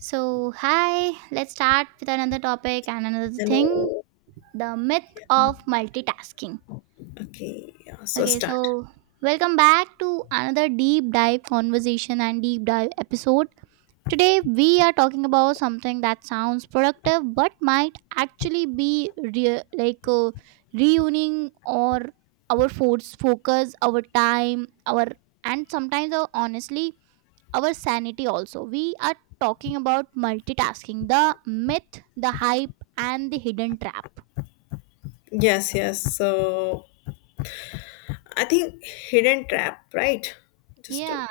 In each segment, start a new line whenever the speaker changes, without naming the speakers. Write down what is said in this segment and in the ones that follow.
So, hi, let's start with another topic and another thing,
Hello.
the myth
Yeah.
of multitasking.
Okay. Yeah. So
Okay,
start.
so welcome back to another deep dive conversation and deep dive episode. Today, we are talking about something that sounds productive but might actually be reuniting or our force focus, our time, our and sometimes our honestly our sanity also. We are talking about multitasking, the myth, the hype, and the hidden trap.
Yes. Yes. So I think hidden trap, right? Just to
Yeah.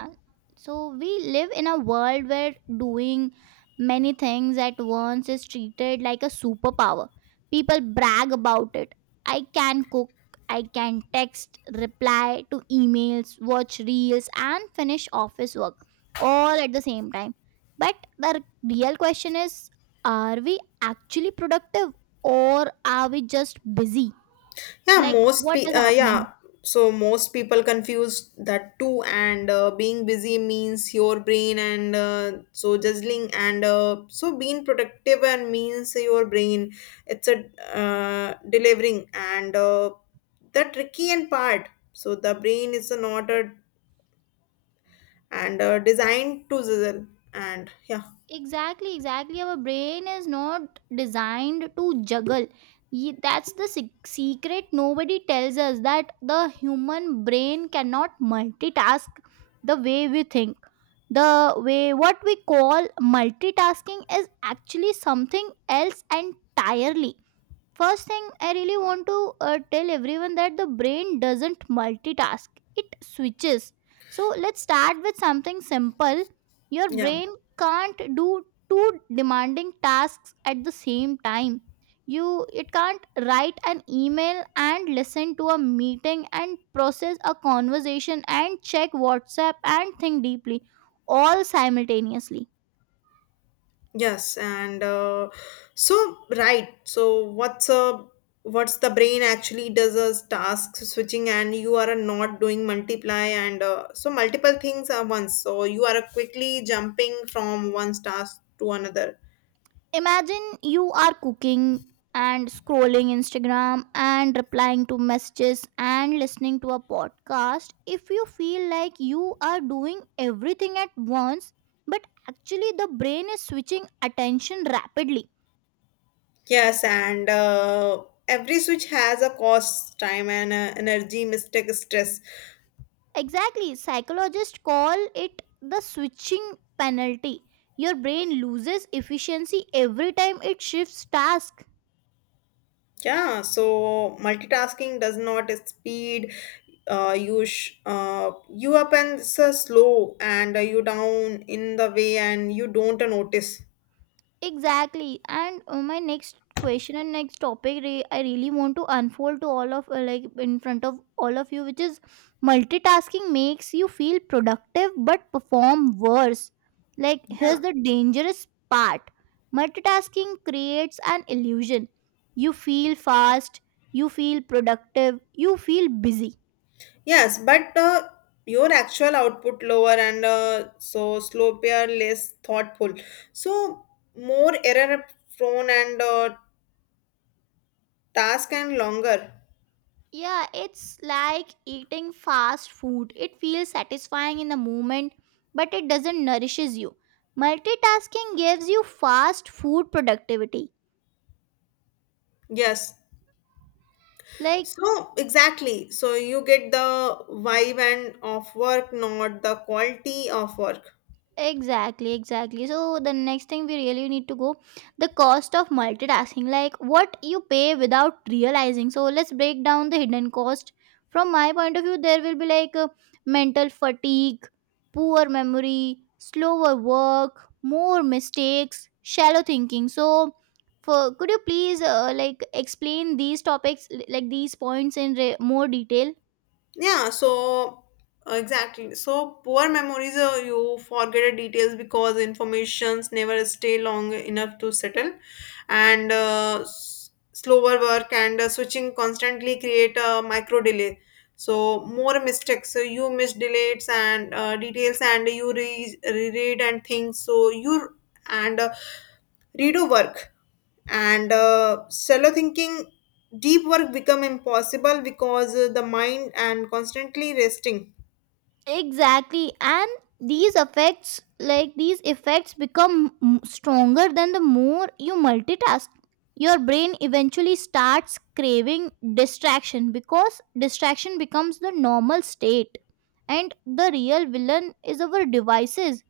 So we live in a world where doing many things at once is treated like a superpower. People brag about it. I can cook, I can text, reply to emails, watch reels, and finish office work all at the same time. But the real question is, are we actually productive or are we just busy?
yeah.
Like,
Most
what
pe
is happening?
yeah. So most people confuse that too, and being busy means your brain, and so juggling, and so being productive and means your brain. It's a delivering, and the tricky and part. So the brain is not a and designed to sizzle and yeah
Exactly, exactly. Our brain is not designed to juggle. That's the secret nobody tells us that the human brain cannot multitask the way we think. The way what we call multitasking is actually something else entirely. First thing, I really want to tell everyone that the brain doesn't multitask, it switches. So, let's start with something simple. Your
yeah
brain can't do two demanding tasks at the same time. You It can't write an email and listen to a meeting and process a conversation and check WhatsApp and think deeply all simultaneously.
yes and so right so what's the brain actually does a task switching and you are not doing multiply and so multiple things at once so you are quickly jumping from one task to another
Imagine you are cooking and scrolling Instagram and replying to messages and listening to a podcast. If you feel like you are doing everything at once, but actually the brain is switching attention rapidly.
yes and every switch has a cost time and energy mistake stress.
Exactly, psychologists call it the switching penalty. Your brain loses efficiency every time it shifts task.
Yeah, so multitasking does not speed you sh- you up and so slow and you down in the way and you don't notice.
Exactly. And My next question and next topic, I really want to unfold to all of like in front of all of you, which is multitasking makes you feel productive but perform worse. Like
Yeah.
here's the dangerous part. Multitasking creates an illusion. You feel fast, you feel productive, you feel busy.
Yes, but your actual output lower and so slower, less thoughtful. So more error prone and task and longer.
Yeah, it's like eating fast food. It feels satisfying in the moment, but it doesn't nourishes you. Multitasking gives you fast food productivity.
Yes.
Like
So exactly. So you get the vibe and of work, not the quality of work.
exactly, exactly. So the next thing we really need to go, the cost of multitasking, like what you pay without realizing. So let's break down the hidden cost. From my point of view, there will be like mental fatigue, poor memory, slower work, more mistakes, shallow thinking. So for could you please like explain these topics like these points in more detail?
Yeah, so exactly. So poor memories, you forget the details because informations never stay long enough to settle, and slower work and switching constantly create a micro delay. So more mistakes, so you miss delates and details, and you reread and things. So you and redo work and shallow thinking deep work become impossible because the mind and constantly resting
Exactly, and these effects, like these effects, become stronger than the more you multitask. Your brain eventually starts craving distraction because distraction becomes the normal state, and the real villain is our devices,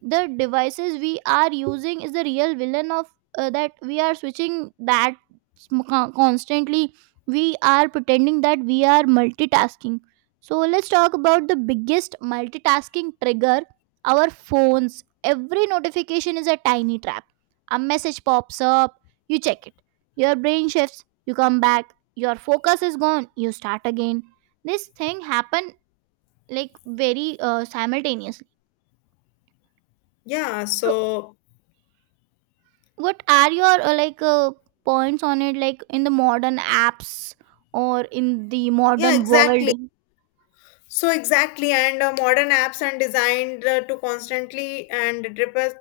the devices we are using is the real villain of that we are switching, that constantly we are pretending that we are multitasking. So let's talk about the biggest multitasking trigger, our phones. Every notification is a tiny trap. A message pops up, you check it, your brain shifts, you come back, your focus is gone, you start again. This thing happen like very simultaneously.
yeah
So
so
what are your points on it, like in the modern apps or in the
yeah
modern world?
exactly. So exactly, and modern apps are designed to constantly and repress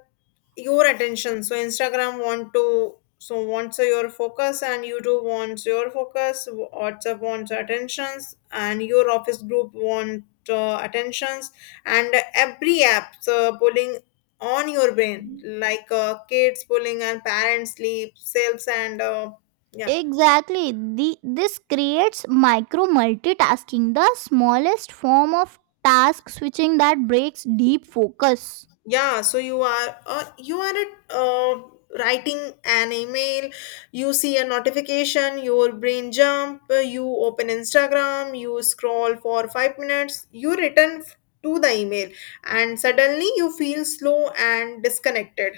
your attention. So Instagram want to so wants your focus, and YouTube wants your focus. WhatsApp wants attentions, and your office group want attentions, and every app pulling on your brain like kids pulling and parents sleep, sales and yeah.
Exactly, the this creates micro multitasking, the smallest form of task switching that breaks deep focus.
Yeah, so you are at, uh, writing an email, you see a notification, your brain jump, you open Instagram, you scroll for 5 minutes, to the email and suddenly you feel slow and disconnected.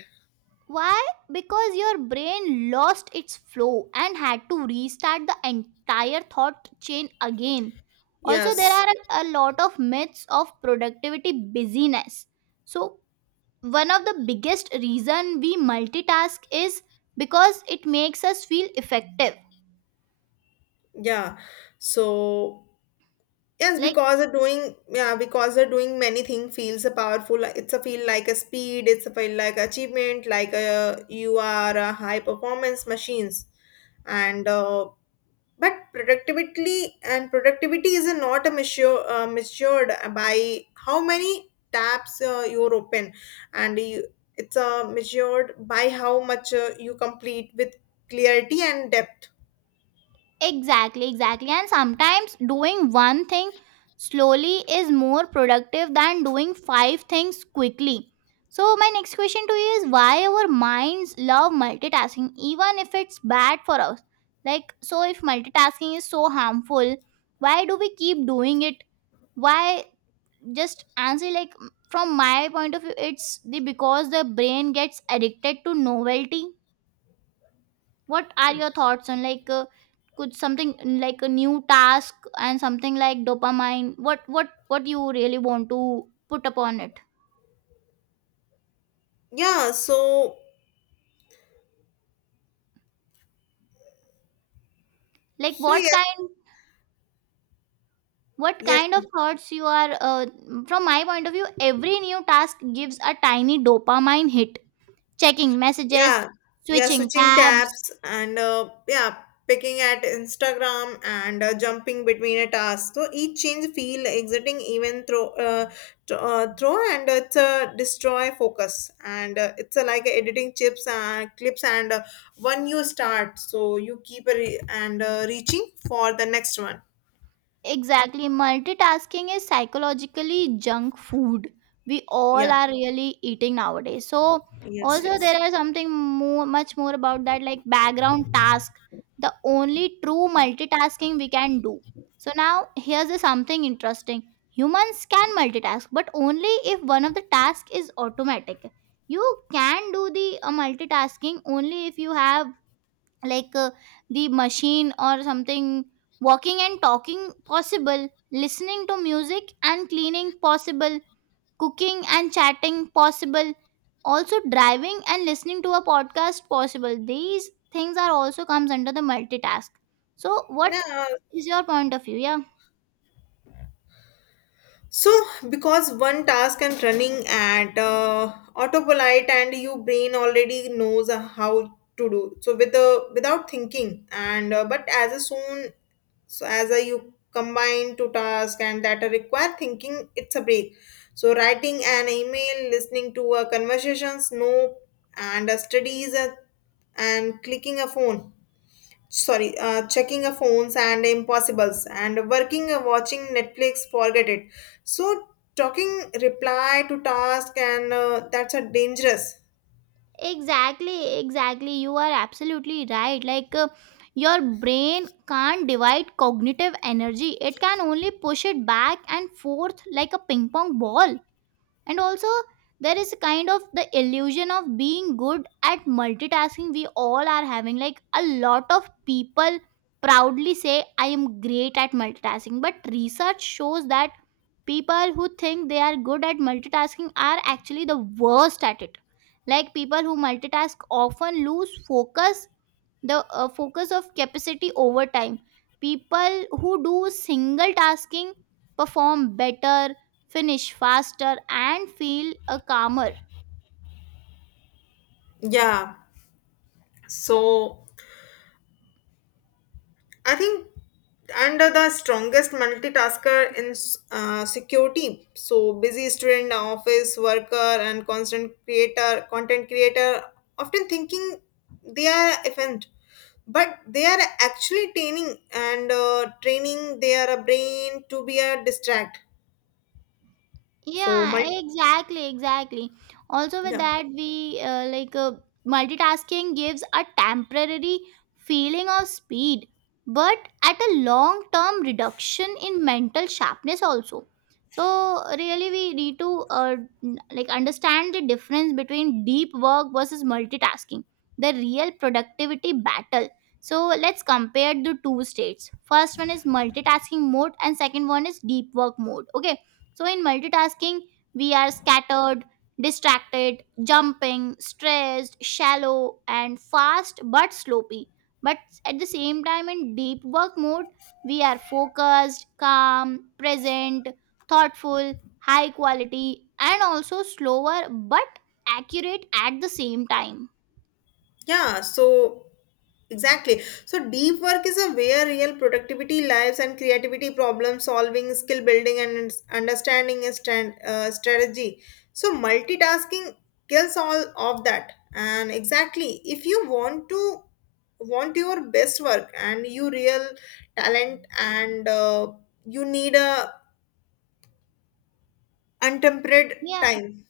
Why? Because your brain lost its flow and had to restart the entire thought chain again. Also, there
Yes.
are a lot of myths of productivity busyness. So one of the biggest reason we multitask is because it makes us feel effective.
Yeah. So yes,
Like
because they're doing many things feels a powerful. It's a feel like a speed. It's a feel like achievement. Like a, you are a high performance machines, and but productivity and productivity is not a measure measured by how many tabs you're open, and you, it's measured by how much you complete with clarity and depth.
exactly, exactly. And sometimes doing one thing slowly is more productive than doing five things quickly. So my next question to you is why our minds love multitasking even if it's bad for us. Like so, if multitasking is so harmful, why do we keep doing it? Why? Just answer like from my point of view, it's the because the brain gets addicted to novelty. What are your thoughts on could something like a new task and something like dopamine? What you really want to put upon it?
Yeah. So
Like
so
what
yes
kind what
yes
kind of thoughts you are from my point of view, every new task gives a tiny dopamine hit. Checking messages,
yeah yeah
switching
switching
tabs.
tabs and yeah picking at Instagram and jumping between a task so each change feel exiting throw and it's a destroy focus and it's a, like editing chips and clips and when you start so you keep a re- and reaching for the next one
Exactly. Multitasking is psychologically junk food. We all
yeah
are really eating nowadays. So,
yes
also, there
yes
are something more, much more about that, like background task, the only true multitasking we can do. So, now here's a something interesting: humans can multitask, but only if one of the task is automatic. You can do the multitasking only if you have like uh, the machine or something. Walking and talking, possible. Listening to music and cleaning, possible. Cooking and chatting, possible. Also driving and listening to a podcast, possible. These things are also comes under the multitask. So what
yeah.
is your point of view? Yeah,
So, because one task and running at autopilot, and your brain already knows how to do so with the without thinking, and but as a soon so as a you combine 2 tasks and that are require thinking, it's a break. So, writing an email, listening to conversations, no, and studies, and clicking a phone sorry checking a phones and impossibles and working watching Netflix forget it so talking reply to task and that's a dangerous
exactly, exactly. You are absolutely right. Like your brain can't divide cognitive energy, it can only push it back and forth like a ping pong ball. And also, there is a kind of the illusion of being good at multitasking we all are having. Like a lot of people proudly say, I am great at multitasking, but research shows that people who think they are good at multitasking are actually the worst at it. Like people who multitask often lose focus, the focus of capacity over time. People who do single tasking perform better, finish faster, and feel a calmer.
yeah so I think under the strongest multitasker in security so busy student office worker and constant creator content creator often thinking they are efficient but they are actually training and training their brain to be a distract so
Yeah, exactly, exactly. Also, with
yeah
that, we multitasking gives a temporary feeling of speed, but at a long term reduction in mental sharpness, also. So, really, we need to like understand the difference between deep work versus multitasking, the real productivity battle. So, let's compare the two states. First one is multitasking mode, and second one is deep work mode. Okay, so in multitasking, we are scattered, distracted, jumping, stressed, shallow, and fast but sloppy. But at the same time, in deep work mode, we are focused, calm, present, thoughtful, high quality, and also slower but accurate at the same time.
yeah so exactly so deep work is a where real productivity lives and creativity problem solving skill building and understanding is stand, strategy so multitasking kills all of that and exactly if you want to want your best work and you real talent and you need a untempered
Yeah,
time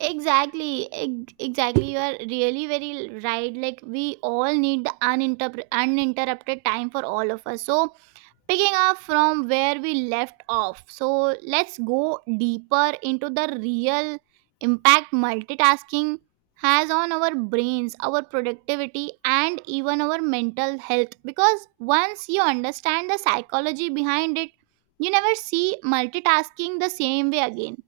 exactly. Exactly. You are really very right. Like, we all need the uninterrupted time for all of us. So, picking up from where we left off, so let's go deeper into the real impact multitasking has on our brains, our productivity, and even our mental health, because once you understand the psychology behind it, you never see multitasking the same way again.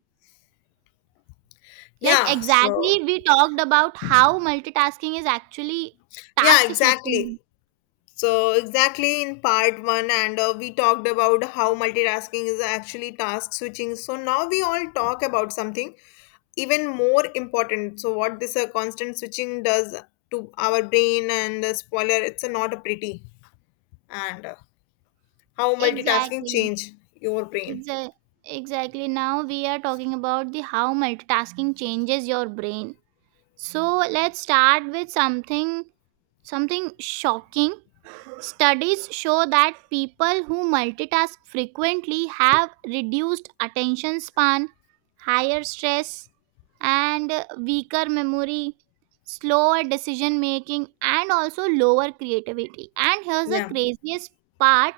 Like
yeah so
exactly, we talked about how multitasking is actually
yeah
task
exactly
switching.
so exactly in part one and we talked about how multitasking is actually task switching so now we all talk about something even more important so what this constant switching does to our brain and spoiler it's not a pretty and how multitasking
Exactly.
change your brain
Exa- exactly. Now we are talking about the how multitasking changes your brain. So let's start with something, something shocking. Studies show that people who multitask frequently have reduced attention span, higher stress, and weaker memory, slower decision making, and also lower creativity. And here's the
yeah.
craziest part.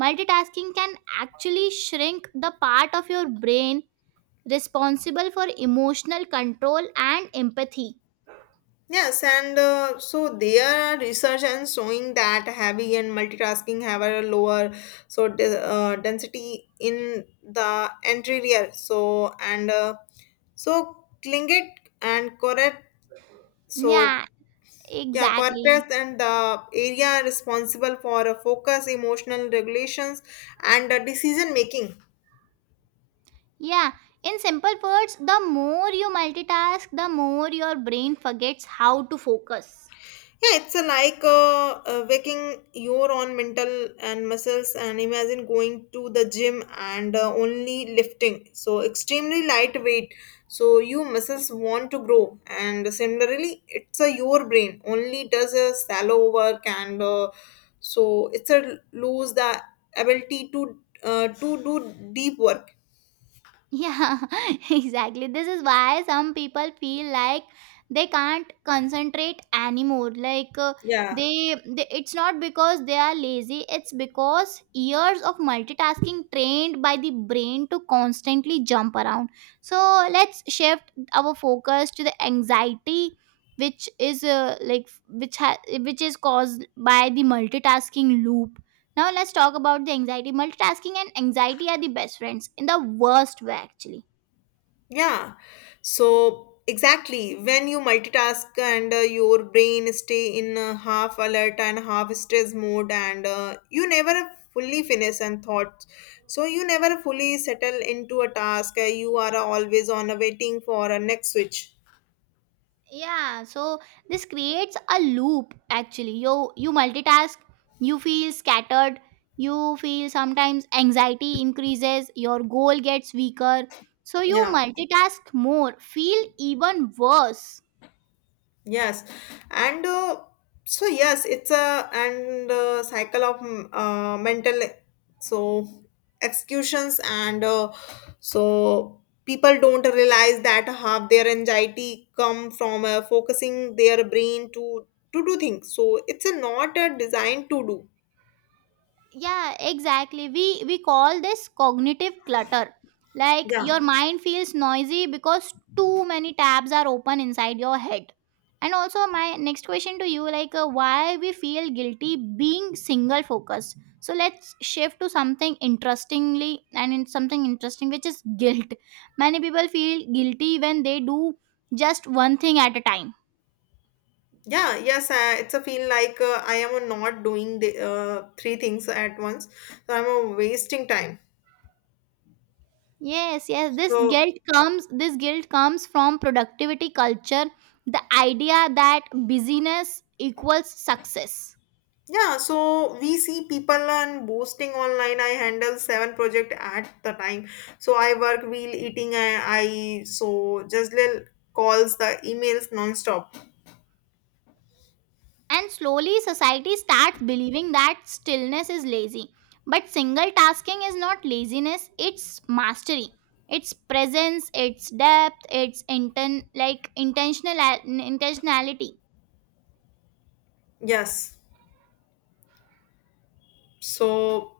Multitasking can actually shrink the part of your brain responsible for emotional control and empathy.
Yes, and so there are research and showing that heavy and multitasking have a lower so density in the anterior. So and so Klingit and correct. So
Yeah,
yeah,
exactly.
cortex and the area responsible for focus, emotional regulations, and decision making.
Yeah, in simple words, the more you multitask, the more your brain forgets how to focus.
Yeah, it's a like waking your own mental and muscles, and imagine going to the gym and only lifting. So extremely lightweight. So you muscles want to grow, and similarly, it's a your brain only does a shallow work, and so it's a lose the ability to do deep work.
Yeah, exactly. This is why some people feel like they can't concentrate anymore. Like
Yeah.
it's not because they are lazy, it's because years of multitasking trained by the brain to constantly jump around. So let's shift our focus to the anxiety which is which which is caused by the multitasking loop. Now let's talk about the anxiety. Multitasking and anxiety are the best friends in the worst way actually.
Yeah. So exactly when you multitask and your brain stay in half alert and half stress mode and you never fully finish and thoughts. So you never fully settle into a task. You are always on a waiting for a next switch.
Yeah, so this creates a loop actually. You multitask, you feel scattered, you feel sometimes anxiety increases, your goal gets weaker. So you
Yeah.
multitask more, feel even worse.
Yes, and so yes, it's a and cycle of mental so executions and so people don't realize that half their anxiety come from focusing their brain to do things. So it's a not a designed to do.
Yeah, exactly, we call this cognitive clutter, like
Yeah,
your mind feels noisy because too many tabs are open inside your head. And also, my next question to you, like why we feel guilty being single focused. So let's shift to something interestingly and in something interesting, which is guilt. Many people feel guilty when they do just one thing at a time.
yeah, yes. I, it's a feel like I am not doing the three things at once, so I'm wasting time.
Yes, yes. This
So
guilt comes this guilt comes from productivity culture, the idea that busyness equals success.
yeah, so we see people on boasting online. I handle 7 project at the time. So I work while eating. I, I Jazlil calls the emails non-stop.
And slowly society starts believing that stillness is lazy. But single tasking is not laziness, it's mastery. It's presence, it's depth, it's intentional intentionality.
Yes. So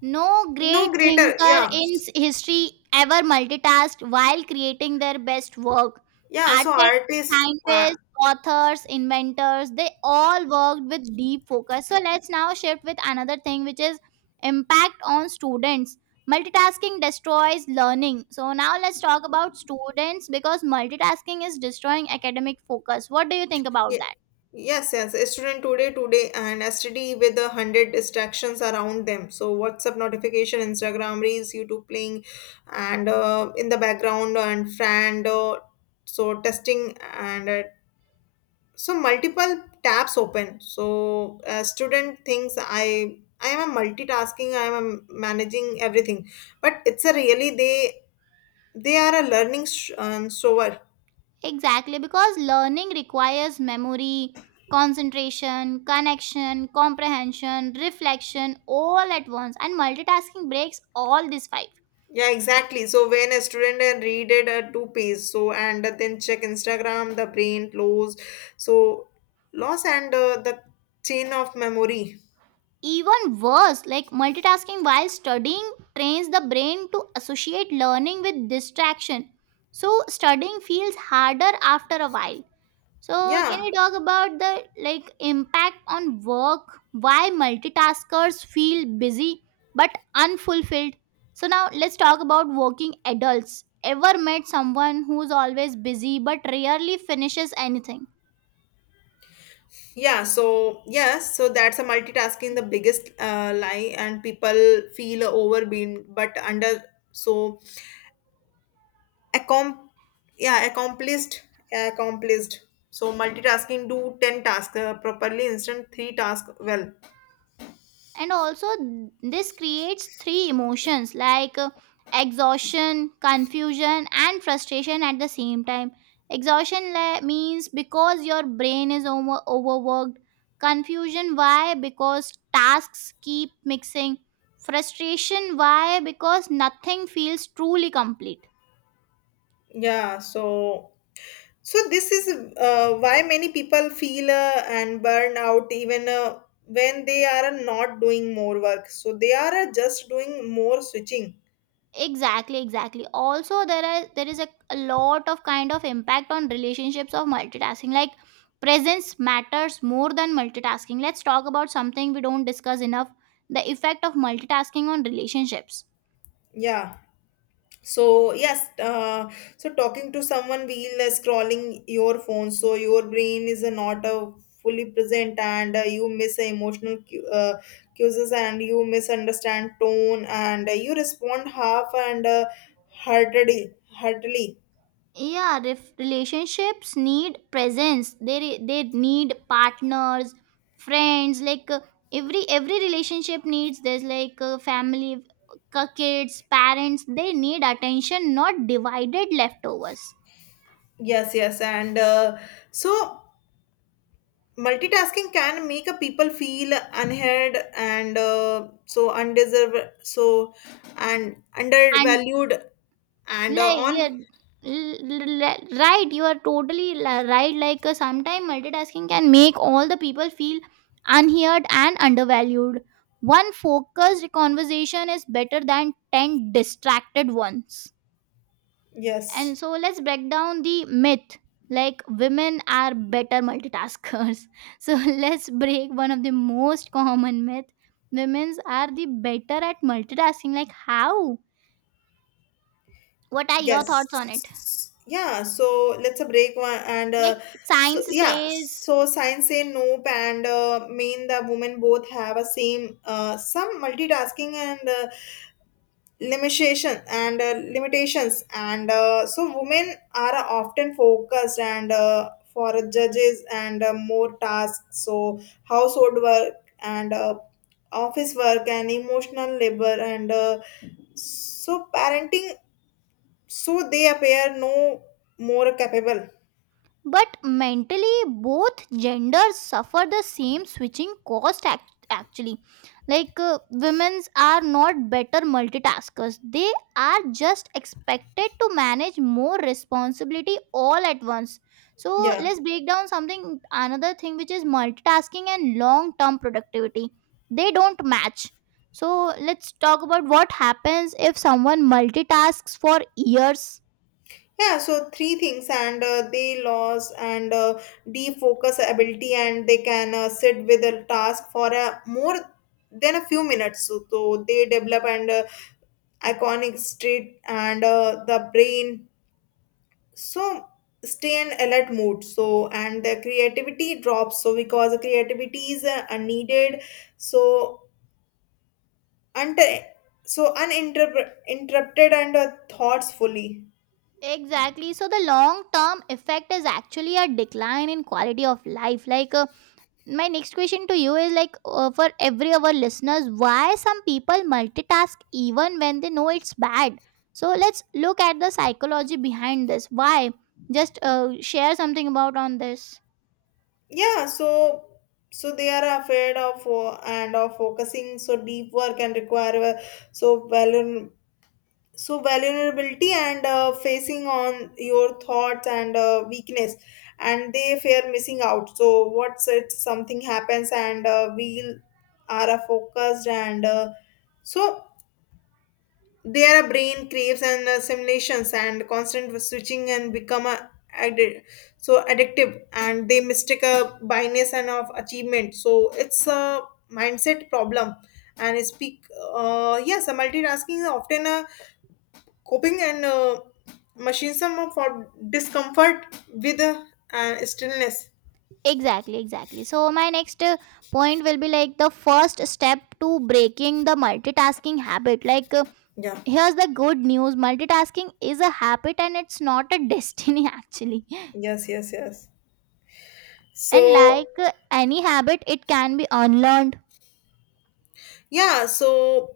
No
no
great
greater.
thinker
Yeah.
in history ever multitasked while creating their best work.
Yeah. So
Artists,
artist,
scientists, authors, inventors, they all worked with deep focus. So let's now shift with another thing, which is impact on students. Multitasking destroys learning. So now let's talk about students because multitasking is destroying academic focus. What do you think about
Ye-
that?
Yes, yes. A student today, and STD with 100 distractions around them. So WhatsApp notification, Instagram reels, YouTube playing, and in the background and friend. So testing and so multiple tabs open. So student thinks I am a multitasking. I am a managing everything, but it's a really they are a learning so
Exactly, because learning requires memory, concentration, connection, comprehension, reflection all at once, and multitasking breaks all these five.
yeah, exactly. So when a student and read it at 2 page, so and then check Instagram, the brain flows. So loss and the chain of memory.
Even worse, like multitasking while studying trains the brain to associate learning with distraction. So, studying feels harder after a while. So, can
Yeah,
you talk about the, like, impact on work? Why multitaskers feel busy but unfulfilled? So now let's talk about working adults. Ever met someone who's always busy but rarely finishes anything?
yeah. So yes, so that's a multitasking the biggest lie, and people feel overwhelmed, but under so accom yeah accomplished accomplished. So multitasking do 10 tasks properly, instant 3 task well.
And also, this creates three emotions, like exhaustion, confusion and frustration at the same time. Exhaustion means because your brain is overworked. Confusion, why? Because tasks keep mixing. Frustration, why? Because nothing feels truly complete.
Yeah. So so this is why many people feel and burn out even when they are not doing more work. So they are just doing more switching.
Exactly, exactly. Also there is a lot of kind of impact on relationships of multitasking. Like, presence matters more than multitasking. Let's talk about something we don't discuss enough, the effect of multitasking on relationships.
Yeah. So yes. So talking to someone while scrolling your phone, so your brain is not fully present, and you miss emotional cues, and you misunderstand tone, and you respond half heartedly, heartedly.
Yeah, if relationships need presence, they need partners, friends, like every relationship needs, there's like family, kids, parents. They need attention, not divided leftovers.
Yes, yes, and so multitasking can make a people feel unheard and so undeserved, so and undervalued, and
Like,
on.
yeah, right, you are totally right. Like sometimes multitasking can make all the people feel unheard and undervalued. One focused conversation is better than 10 distracted ones.
Yes,
And so let's break down the myth, like, women are better multitaskers. So let's break one of the most common myth. Women are the better at multitasking, like, how? What are your thoughts on it?
yes, yeah. So let's a break one and
Like,
so
science
yeah.
says.
So science say nope and mean the women both have a same some multitasking and limitations and so women are often focused and for judges and more tasks so household work and office work and emotional labor and so parenting so they appear no more capable.
But mentally, both genders suffer the same switching cost, actually. Like women's are not better multitaskers, they are just expected to manage more responsibility all at once. So
Yeah.
let's break down something, another thing, which is multitasking and long term productivity. They don't match. So let's talk about what happens if someone multitasks for years.
Yeah, so three things, and they lose and defocus ability, and they can sit with a task for a more than a few minutes. So, so they develop and iconic street and the brain. So stay in alert mood. So and the creativity drops. So because the creativity is needed. So and so uninterrupted and thoughts fully.
Exactly. So the long term effect is actually a decline in quality of life. Like my next question to you is like for every of our listeners, why some people multitask even when they know it's bad. So let's look at the psychology behind this. Why? Just share something about on this.
Yeah so so they are afraid of and of focusing so deep work and require so value so vulnerability and facing on your thoughts and weakness and they fear missing out so what's it something happens and we are focused and so their brain craves and simulations and constant switching and become a, addi- so addictive and they mistake a bias and of achievement so it's a mindset problem and I speak yes a multitasking is often a coping and machinism for discomfort with and stillness
Exactly, exactly. So my next point will be like the first step to breaking the multitasking habit. Like
yeah
here's the good news, multitasking is a habit and it's not a destiny, actually.
yes yes yes
And
so
like any habit, it can be unlearned.
yeah so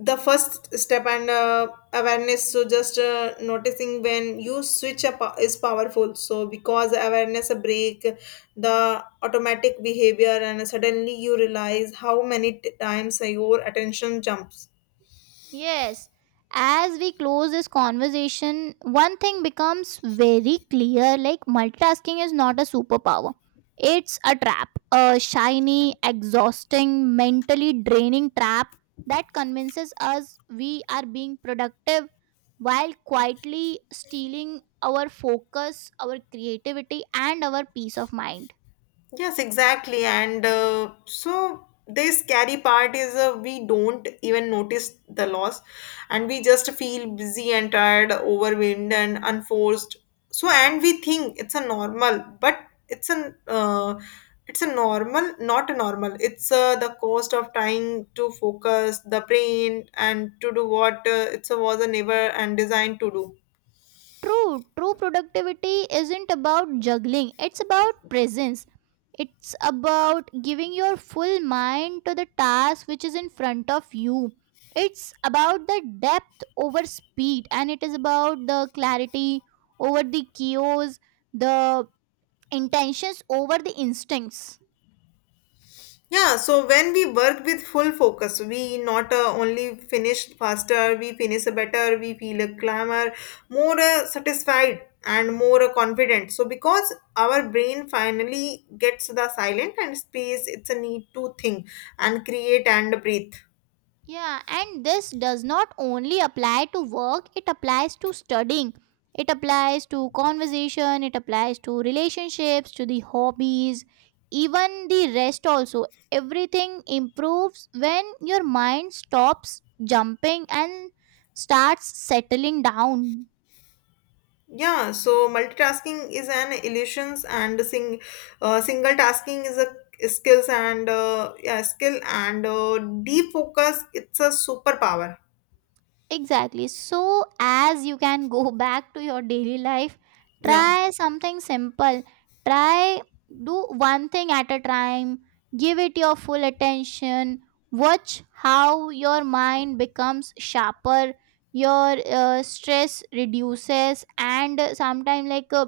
the first step and awareness so just noticing when you switch up is powerful so because awareness break the automatic behavior and suddenly you realize how many times your attention jumps.
Yes, as we close this conversation, one thing becomes very clear: like, multitasking is not a superpower, it's a trap, a shiny, exhausting, mentally draining trap that convinces us we are being productive while quietly stealing our focus, our creativity, and our peace of mind.
Yes, exactly. And so the scary part is we don't even notice the loss and we just feel busy and tired, overwhelmed and unforced. So and we think it's a normal, but it's an it's a normal, not a normal. It's the cost of trying to focus the brain and to do what it was a never and designed to do.
True, true productivity isn't about juggling, it's about presence. It's about giving your full mind to the task which is in front of you. It's about the depth over speed, and it is about the clarity over the chaos, the intentions over the instincts.
Yeah, so when we work with full focus, we not only finish faster, we finish better, we feel a clamor, more satisfied and more confident. So because our brain finally gets the silent and space, it's a need to think and create and breathe.
Yeah, and this does not only apply to work, it applies to studying. It applies to conversation, it applies to relationships, to the hobbies, even the rest also. Everything improves when your mind stops jumping and starts settling down.
Yeah, so multitasking is an illusions and single tasking is a skill and deep focus. It's a superpower.
Exactly. So, as you can go back to your daily life,
Yeah,
try something simple. Try do one thing at a time. Give it your full attention. Watch how your mind becomes sharper, your stress reduces, and sometimes like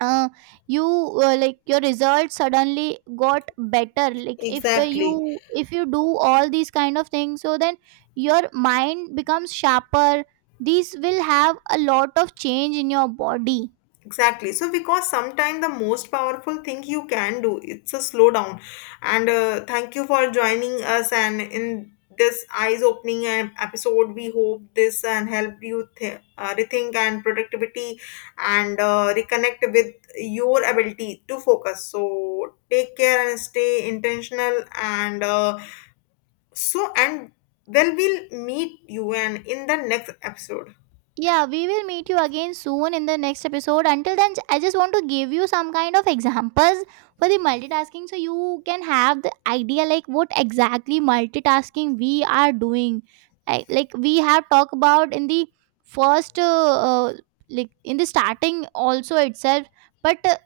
uh, you like your results suddenly got better, like if
exactly.
you, if you do all these kind of things, so then your mind becomes sharper, these will have a lot of change in your body.
Exactly. So because sometimes the most powerful thing you can do it's a slow down. And thank you for joining us. And in this eyes opening episode, we hope this and help you rethink and productivity and reconnect with your ability to focus. So take care and stay intentional. And so and then we'll meet you and in the next episode.
Yeah, we will meet you again soon in the next episode. Until then, I just want to give you some kind of examples for the multitasking so you can have the idea like what exactly multitasking we are doing. I, like we have talked about in the first, like in the starting also itself. But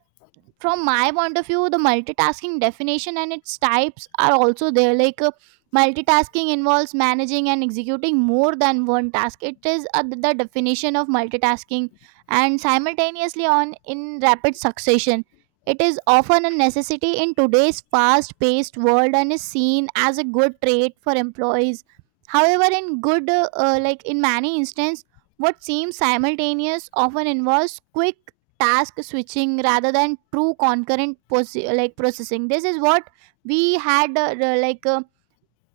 from my point of view the multitasking definition and its types are also there, like multitasking involves managing and executing more than one task, it is the definition of multitasking, and simultaneously on in rapid succession. It is often a necessity in today's fast paced world and is seen as a good trait for employees. However, in good like in many instances, what seems simultaneous often involves quick task switching rather than true concurrent like processing. This is what we had like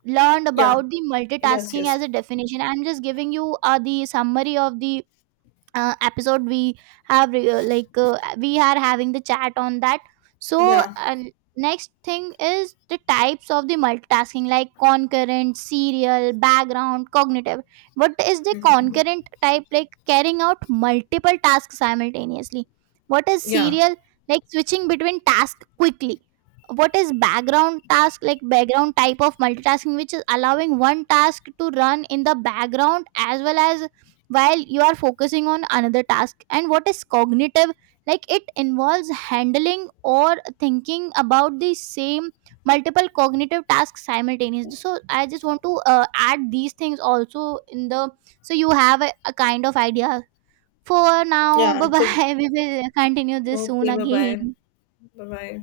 learned about the
Yeah.
multitasking as a definition. I'm just giving you the summary of the episode we have like we are having the chat on that. So
Yeah.
uh, next thing is the types of the multitasking, like concurrent, serial, background, cognitive. What is the
Mhm.
concurrent type? Like, carrying out multiple tasks simultaneously. What is
Yeah.
serial? Like switching between tasks quickly. What is background task? Like background type of multitasking, which is allowing one task to run in the background as well as while you are focusing on another task. And what is cognitive? Like, it involves handling or thinking about the same multiple cognitive tasks simultaneously. So I just want to add these things also in the, so you have a kind of idea for now.
Yeah.
Bye
It's a
bye, we will continue this soon
okay, bye bye.
again.
Bye bye.